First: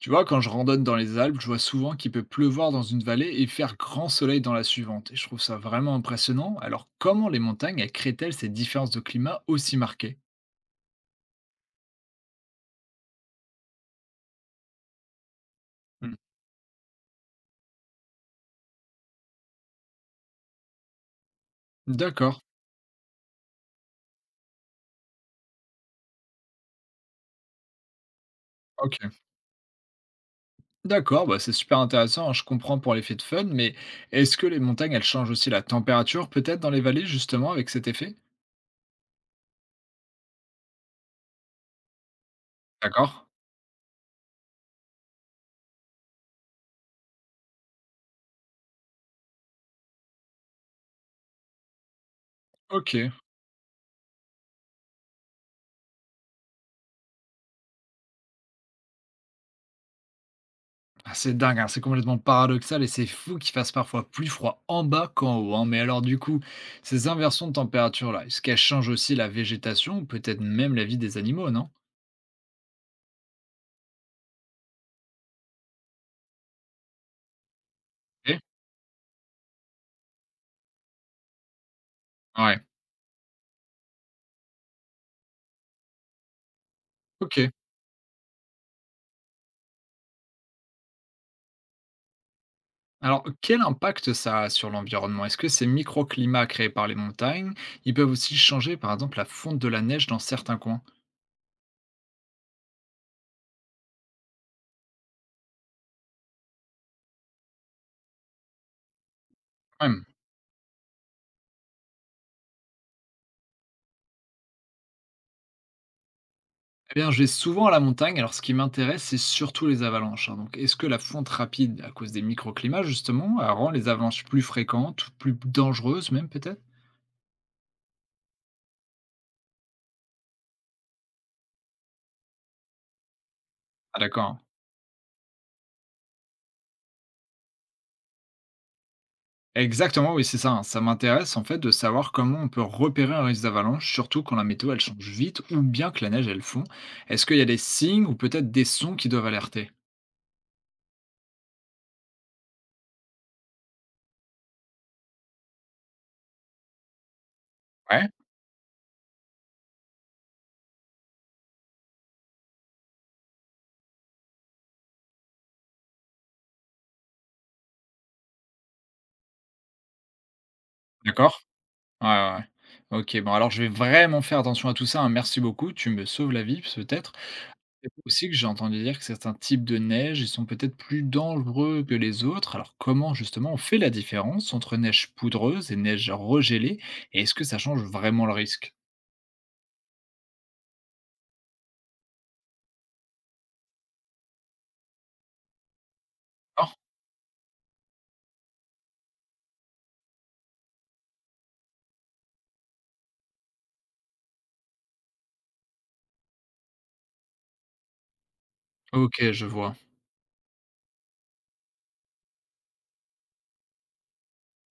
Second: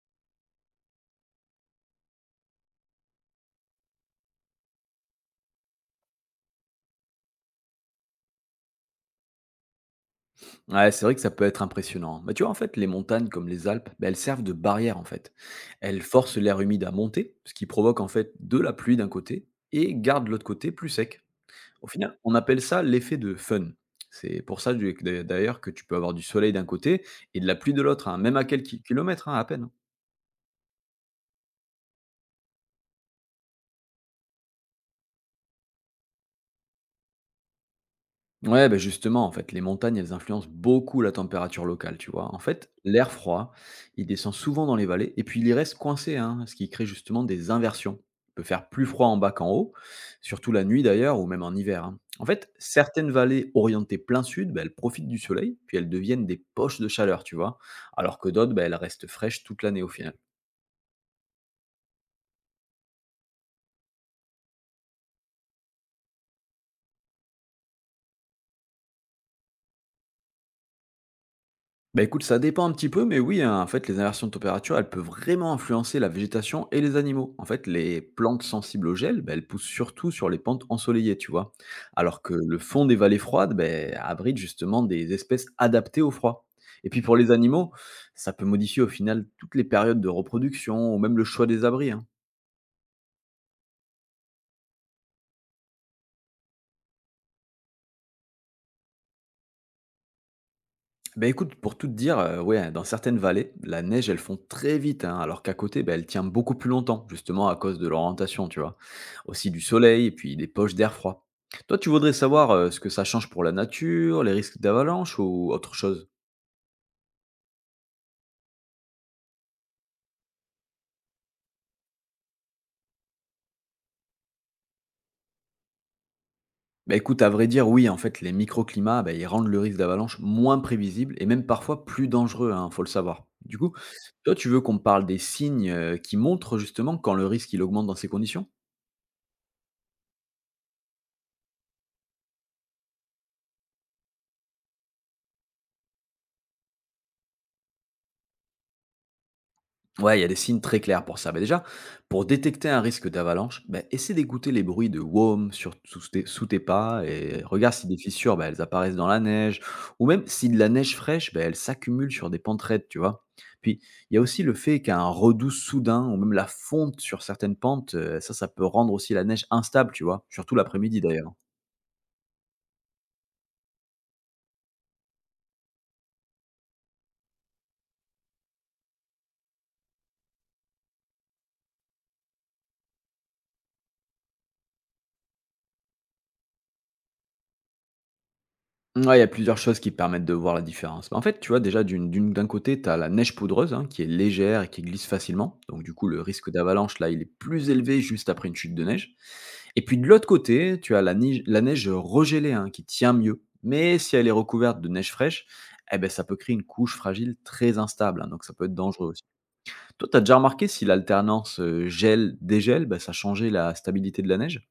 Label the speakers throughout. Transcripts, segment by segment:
Speaker 1: Tu vois, quand je randonne dans les Alpes, je vois souvent qu'il peut pleuvoir dans une vallée et faire grand soleil dans la suivante. Et je trouve ça vraiment impressionnant. Alors, comment les montagnes elles créent-elles ces différences de climat aussi marquées?
Speaker 2: Ouais, c'est vrai que ça peut être impressionnant. Mais tu vois, en fait, les montagnes comme les Alpes, ben, elles servent de barrière, en fait. Elles
Speaker 1: Hmm.
Speaker 2: forcent l'air humide à monter, ce qui provoque, en fait, de la pluie d'un côté et garde l'autre côté plus sec. Au final, on
Speaker 1: D'accord.
Speaker 2: appelle ça l'effet de fun. C'est pour ça, d'ailleurs, que tu peux avoir du soleil d'un côté et de la pluie de l'autre, hein, même à quelques
Speaker 1: Ok.
Speaker 2: kilomètres, hein, à peine, hein.
Speaker 1: D'accord, bah c'est super intéressant, hein. Je comprends pour l'effet de fun, mais est-ce que les montagnes, elles changent aussi la température, peut-être dans les vallées, justement, avec cet effet?
Speaker 2: Ouais, ben justement, en fait, les montagnes, elles influencent beaucoup la température locale, tu vois. En fait,
Speaker 1: D'accord.
Speaker 2: l'air froid, il descend souvent dans les vallées et puis il y reste coincé, hein, ce qui crée justement des inversions. Il peut faire plus froid en bas qu'en haut, surtout la nuit d'ailleurs, ou même en hiver, hein. En fait,
Speaker 1: Ok.
Speaker 2: certaines vallées orientées plein sud, ben elles profitent du soleil, puis elles deviennent des poches de chaleur, tu vois, alors que d'autres, ben elles restent fraîches toute l'année au final.
Speaker 1: Ah, c'est dingue, hein, c'est complètement paradoxal et c'est fou qu'il fasse parfois plus froid en bas qu'en haut, hein. Mais alors du coup, ces inversions de température-là, est-ce qu'elles changent aussi la végétation ou peut-être même la vie des animaux, non?
Speaker 2: Bah écoute, ça dépend un petit peu, mais oui, hein, en fait, les inversions de température, elles peuvent vraiment influencer la végétation et les animaux. En fait, les
Speaker 1: Ok.
Speaker 2: plantes sensibles au gel, bah, elles poussent surtout sur les pentes ensoleillées, tu vois. Alors que le
Speaker 1: Ouais.
Speaker 2: fond des vallées froides bah, abrite justement des espèces adaptées au froid. Et puis pour les
Speaker 1: Ok.
Speaker 2: animaux, ça peut modifier au final toutes les périodes de reproduction ou même le choix des abris, hein.
Speaker 1: Alors, quel impact ça a sur l'environnement? Est-ce que ces microclimats créés par les montagnes, ils peuvent aussi changer, par exemple, la fonte de la neige dans certains coins?
Speaker 2: Bah, écoute, pour tout te dire, ouais, dans certaines vallées, la neige, elle fond très vite, hein, alors qu'à côté, bah, elle tient beaucoup plus longtemps, justement à cause de l'orientation, tu vois? Aussi du
Speaker 1: Ouais.
Speaker 2: soleil et puis des poches d'air froid. Toi, tu voudrais savoir, ce que ça change pour la nature, les risques d'avalanche ou autre chose?
Speaker 1: Eh bien, je vais souvent à la montagne. Alors, ce qui m'intéresse, c'est surtout les avalanches, hein. Donc, est-ce que la fonte rapide, à cause des microclimats, justement, elle rend les avalanches plus fréquentes, plus dangereuses même peut-être?
Speaker 2: Bah, écoute, à vrai dire, oui, en fait, les microclimats, bah, ils rendent le risque d'avalanche moins prévisible et même parfois plus dangereux, hein, faut le savoir. Du coup,
Speaker 1: Ah,
Speaker 2: toi,
Speaker 1: d'accord.
Speaker 2: tu veux qu'on parle des signes, qui montrent justement quand le risque, il augmente dans ces conditions?
Speaker 1: Exactement, oui, c'est ça, hein. Ça m'intéresse en fait de savoir comment on peut repérer un risque d'avalanche, surtout quand la météo elle change vite ou bien que la neige elle fond. Est-ce qu'il y a des signes ou peut-être des sons qui doivent alerter?
Speaker 2: Ouais, il y a des signes très clairs pour ça. Mais déjà, pour détecter un risque d'avalanche, ben, essaie d'écouter les bruits de WOM sur, sous tes pas et regarde si des
Speaker 1: Ouais,
Speaker 2: fissures, ben, elles apparaissent dans la neige ou même si de la neige fraîche, ben, elle s'accumule sur des pentes raides, tu vois. Puis, il y a aussi le fait qu'un redoux soudain ou même la fonte sur certaines pentes, ça, ça peut rendre aussi la neige instable, tu vois, surtout l'après-midi d'ailleurs, hein.
Speaker 1: d'accord. Ouais, ouais. Ouais. Ok, bon, alors je vais vraiment faire attention à tout ça, hein. Merci beaucoup. Tu me sauves la vie, peut-être. C'est aussi que j'ai entendu dire que certains types de neige, ils sont peut-être plus dangereux que les autres. Alors comment justement on fait la différence entre neige poudreuse et neige regelée et est-ce que ça change vraiment le risque?
Speaker 2: Ouais, il y a plusieurs choses qui permettent de voir la différence. En fait, tu vois déjà d'un côté, tu as la neige poudreuse, hein, qui est légère et qui glisse facilement. Donc du coup, le risque
Speaker 1: Ah.
Speaker 2: d'avalanche, là, il est plus élevé juste après une chute de neige. Et puis de l'autre côté, tu as la neige regelée, hein, qui tient mieux. Mais si elle est recouverte de neige fraîche, eh ben ça peut créer une couche fragile très instable, hein, donc ça peut être dangereux aussi.
Speaker 1: Ok, je vois.
Speaker 2: Toi, tu as déjà remarqué si l'alternance, gel-dégel, bah, ça changeait la stabilité de la neige?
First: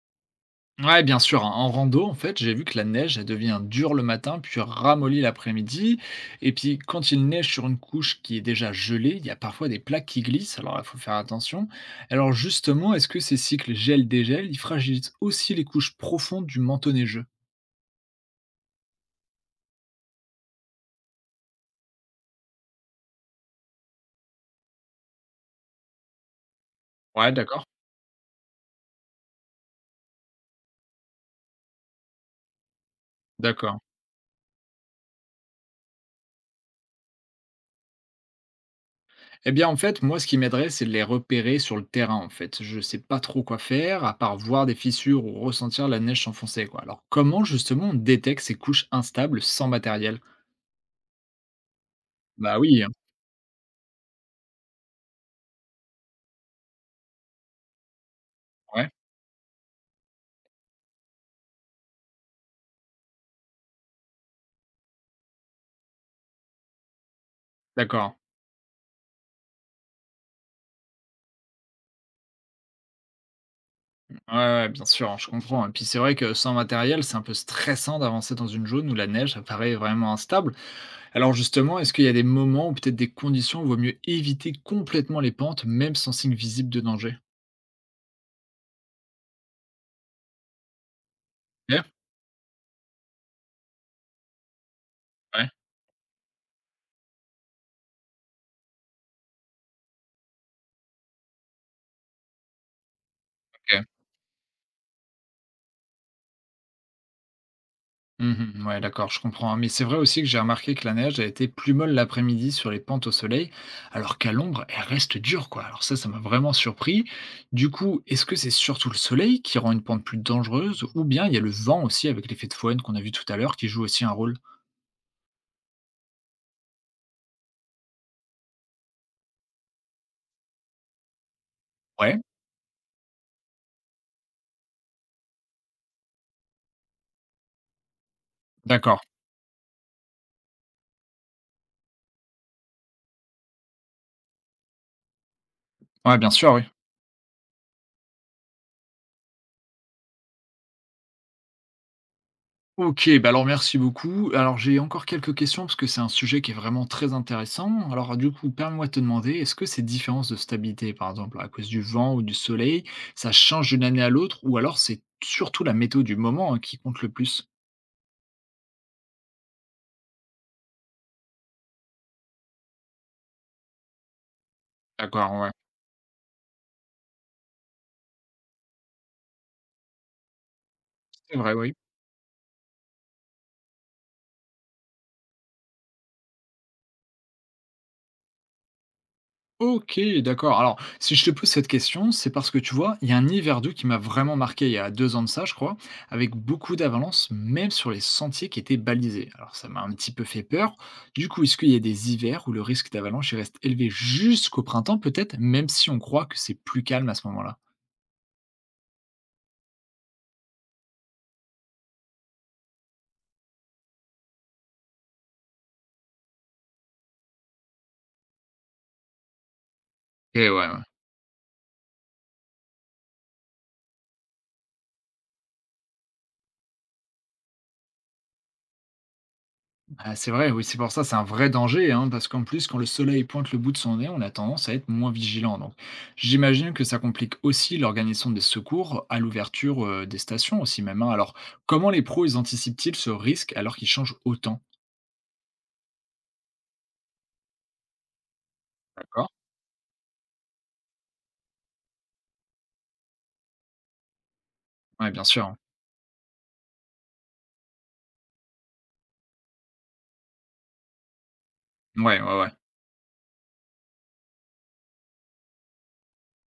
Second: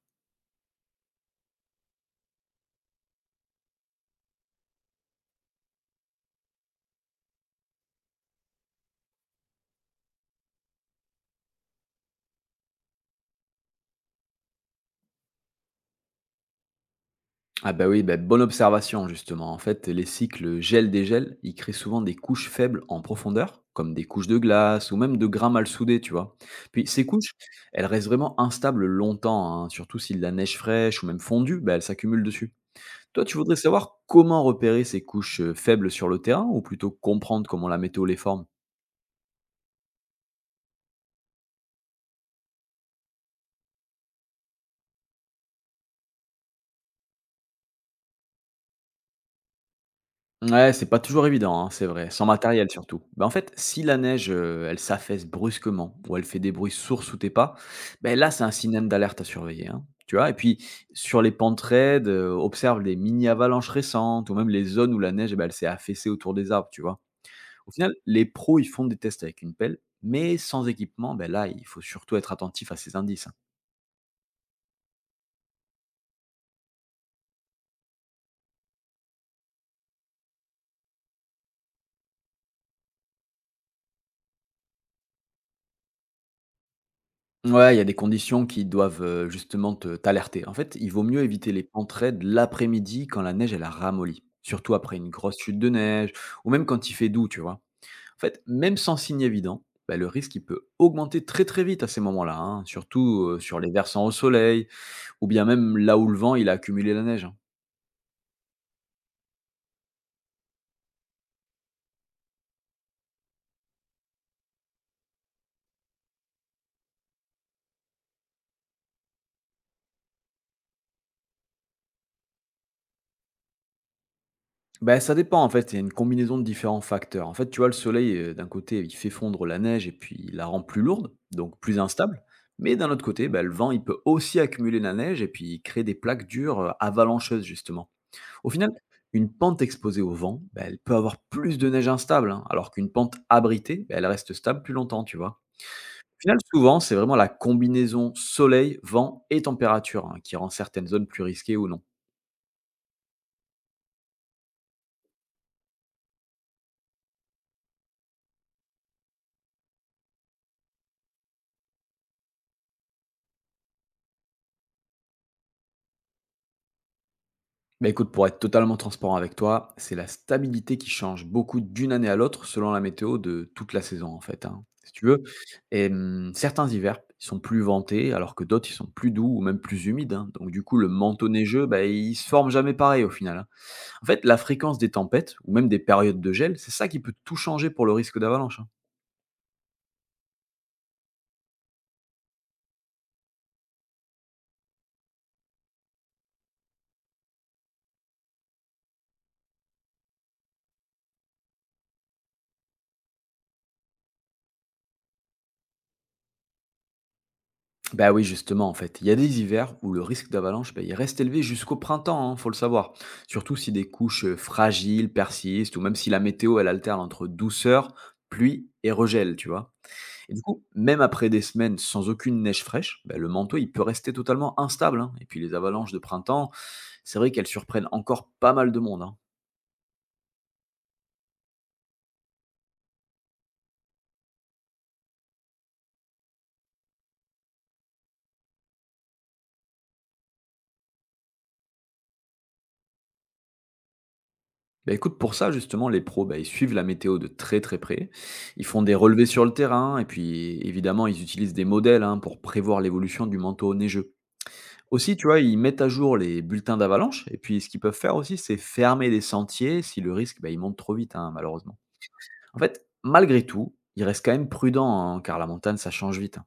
Speaker 1: Ouais, bien sûr, hein. En rando, en fait, j'ai vu que la neige, elle devient dure le matin, puis ramollie l'après-midi. Et puis, quand il neige sur une couche qui est déjà gelée, il y a parfois des plaques qui glissent, alors il faut faire attention. Alors justement, est-ce que ces cycles gel-dégel, ils fragilisent aussi les couches profondes du manteau neigeux?
Speaker 2: Ah bah oui, bah, bonne observation justement. En fait, les cycles gel-dégel, ils créent souvent des couches faibles en profondeur, comme des couches de glace ou même de grains mal soudés, tu vois. Puis ces
Speaker 1: Ouais,
Speaker 2: couches,
Speaker 1: d'accord.
Speaker 2: elles restent vraiment instables longtemps, hein, surtout si de la neige fraîche ou même fondue, bah, elle s'accumule dessus. Toi, tu voudrais
Speaker 1: D'accord.
Speaker 2: savoir comment repérer ces couches faibles sur le terrain ou plutôt comprendre comment la météo les forme.
Speaker 1: Eh bien, en fait, moi, ce qui m'aiderait, c'est de les repérer sur le terrain, en fait. Je sais pas trop quoi faire, à part voir des fissures ou ressentir la neige s'enfoncer, quoi. Alors, comment, justement, on détecte ces couches instables sans matériel?
Speaker 2: Ouais, c'est pas toujours évident, hein, c'est vrai, sans
Speaker 1: Bah
Speaker 2: matériel
Speaker 1: oui, hein.
Speaker 2: surtout. Bah, en fait, si la neige, elle s'affaisse brusquement ou elle fait des bruits sourds sous tes pas, ben là, c'est un signal
Speaker 1: Ouais,
Speaker 2: d'alerte à surveiller, hein, tu vois? Et puis, sur les pentes raides, observe les mini avalanches récentes ou même les zones où la neige, eh bah, elle s'est affaissée autour des arbres, tu vois? Au final,
Speaker 1: d'accord.
Speaker 2: les pros, ils font des tests avec une pelle, mais sans équipement, ben là, il faut surtout être attentif à ces indices, hein.
Speaker 1: Ouais, ouais, ouais, bien sûr, hein, je comprends. Et puis, c'est vrai que sans matériel, c'est un peu stressant d'avancer dans une zone où la neige apparaît vraiment instable. Alors, justement, est-ce qu'il y a des moments ou peut-être des conditions où il vaut mieux éviter complètement les pentes, même sans signe visible de danger?
Speaker 2: Ouais, il y a des conditions qui doivent justement t'alerter. En fait, il vaut mieux éviter les
Speaker 1: Ok.
Speaker 2: pentes raides l'après-midi quand la neige, elle a ramolli. Surtout après une grosse
Speaker 1: Ouais,
Speaker 2: chute de neige, ou même quand il fait doux, tu vois. En fait, même sans signe évident, bah, le risque il peut augmenter très très vite à ces moments-là, hein, surtout sur les
Speaker 1: ok.
Speaker 2: versants au soleil ou bien même là où le vent il a accumulé la neige, hein.
Speaker 1: Mmh. Ouais, d'accord, je comprends, hein. Mais c'est vrai aussi que j'ai remarqué que la neige a été plus molle l'après-midi sur les pentes au soleil, alors qu'à l'ombre, elle reste dure, quoi. Alors ça m'a vraiment surpris. Du coup, est-ce que c'est surtout le soleil qui rend une pente plus dangereuse, ou bien il y a le vent aussi avec l'effet de Foehn qu'on a vu tout à l'heure qui joue aussi un rôle?
Speaker 2: Bah, ça dépend en fait, il y a une combinaison de différents facteurs. En fait, tu vois, le soleil, d'un côté, il fait fondre la neige et puis il la rend plus lourde, donc plus
Speaker 1: Ouais,
Speaker 2: instable. Mais d'un autre côté, bah, le vent, il peut aussi accumuler la neige et puis créer des plaques dures avalancheuses, justement. Au final,
Speaker 1: d'accord.
Speaker 2: une pente exposée au vent, bah, elle peut avoir plus de neige instable, hein, alors qu'une pente abritée, bah, elle reste stable plus longtemps, tu vois.
Speaker 1: Ouais,
Speaker 2: Au
Speaker 1: bien
Speaker 2: final,
Speaker 1: sûr, oui.
Speaker 2: souvent, c'est vraiment la combinaison soleil, vent et température hein, qui rend certaines zones plus risquées ou non.
Speaker 1: OK, bah, alors merci beaucoup. Alors j'ai encore quelques questions parce que c'est un sujet qui est vraiment très intéressant. Alors du coup, permets-moi de te demander, est-ce que ces différences de stabilité, par exemple à cause du vent ou du soleil, ça change d'une année à l'autre ou alors c'est surtout la météo du moment, hein, qui compte le plus?
Speaker 2: Mais écoute, pour être totalement transparent avec toi, c'est la stabilité qui change beaucoup d'une année à l'autre selon la météo de toute la saison, en fait, hein, si tu veux.
Speaker 1: D'accord, ouais.
Speaker 2: Et certains hivers, ils sont plus ventés, alors que d'autres, ils sont plus doux ou même plus humides, hein. Donc, du coup, le manteau
Speaker 1: C'est vrai,
Speaker 2: neigeux,
Speaker 1: oui.
Speaker 2: bah, il se forme jamais pareil au final, hein. En fait, la fréquence des tempêtes ou même des périodes de gel, c'est ça qui peut tout changer pour le risque d'avalanche, hein.
Speaker 1: OK, d'accord. Alors, si je te pose cette question, c'est parce que tu vois, il y a un hiver doux qui m'a vraiment marqué il y a 2 ans de ça, je crois, avec beaucoup d'avalanches, même sur les sentiers qui étaient balisés. Alors, ça m'a un petit peu fait peur. Du coup, est-ce qu'il y a des hivers où le risque d'avalanche il reste élevé jusqu'au printemps, peut-être, même si on croit que c'est plus calme à ce moment-là?
Speaker 2: Bah oui, justement, en fait. Il y a des hivers où le risque d'avalanche, bah, il reste élevé jusqu'au printemps, hein, faut le savoir. Surtout si des couches fragiles persistent, ou même si la météo, elle alterne entre douceur, pluie et regel, tu vois. Et du
Speaker 1: Et ouais,
Speaker 2: coup,
Speaker 1: ouais.
Speaker 2: même après des semaines sans aucune neige fraîche, bah, le manteau, il peut rester totalement instable, hein. Et puis les avalanches de printemps, c'est vrai qu'elles surprennent encore pas mal de monde, hein.
Speaker 1: Ah, c'est vrai, oui, c'est pour ça, c'est un vrai danger, hein, parce qu'en plus, quand le soleil pointe le bout de son nez, on a tendance à être moins vigilant. Donc, j'imagine que ça complique aussi l'organisation des secours à l'ouverture des stations aussi même, hein. Alors, comment les pros, ils anticipent-ils ce risque alors qu'ils changent autant?
Speaker 2: Bah, écoute, pour ça, justement, les pros, bah, ils suivent la météo de très très près. Ils font des relevés
Speaker 1: D'accord?
Speaker 2: sur le terrain et puis évidemment, ils utilisent des modèles hein, pour prévoir l'évolution du manteau neigeux.
Speaker 1: Ouais,
Speaker 2: Aussi,
Speaker 1: bien
Speaker 2: tu vois,
Speaker 1: sûr, hein.
Speaker 2: ils mettent à jour les bulletins d'avalanche et puis ce qu'ils peuvent faire aussi, c'est fermer les sentiers si le risque, bah, il monte trop vite, hein, malheureusement.
Speaker 1: Ouais, ouais, ouais.
Speaker 2: En fait, malgré tout, ils restent quand même prudents hein, car la montagne, ça change vite, hein.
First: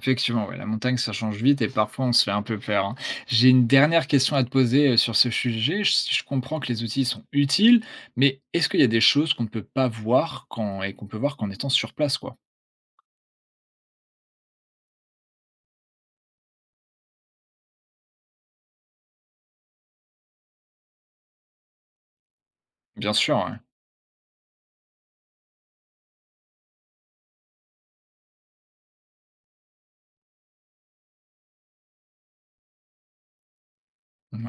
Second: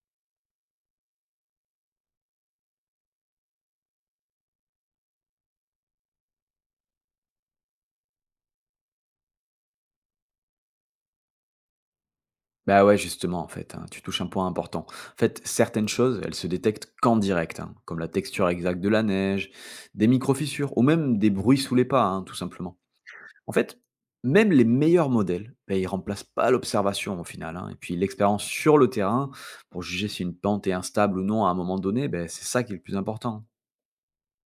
Speaker 1: Effectivement, ouais, la montagne, ça change vite et parfois on se fait un peu peur, hein. J'ai une dernière question à te poser sur ce sujet. Je comprends que les outils sont utiles, mais est-ce qu'il y a des choses qu'on ne peut pas voir quand, et qu'on peut voir qu'en étant sur place, quoi?
Speaker 2: Bah ouais, justement, en fait, hein, tu touches un point important. En fait, certaines choses, elles se détectent qu'en direct, hein, comme la texture exacte de la neige, des micro-fissures, ou même des bruits sous les pas, hein, tout simplement.
Speaker 1: Bien sûr,
Speaker 2: En
Speaker 1: ouais.
Speaker 2: fait, même les meilleurs modèles, bah, ils remplacent pas l'observation au final, hein. Et puis l'expérience sur le terrain, pour juger si une pente est instable ou non à un moment donné, bah, c'est ça qui est le plus important.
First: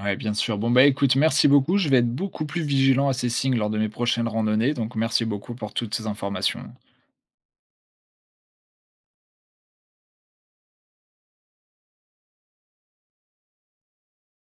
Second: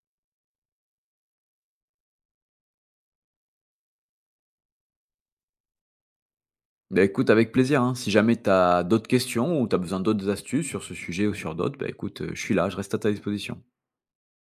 Speaker 1: Ouais, bien sûr. Bon, bah écoute, merci beaucoup. Je vais être beaucoup plus vigilant à ces signes lors de mes prochaines randonnées. Donc, merci beaucoup pour toutes ces informations.
Speaker 2: Bah écoute, avec plaisir, hein. Si jamais tu as d'autres questions ou tu as besoin d'autres astuces sur ce sujet ou sur d'autres, bah écoute, je suis là, je reste à ta disposition.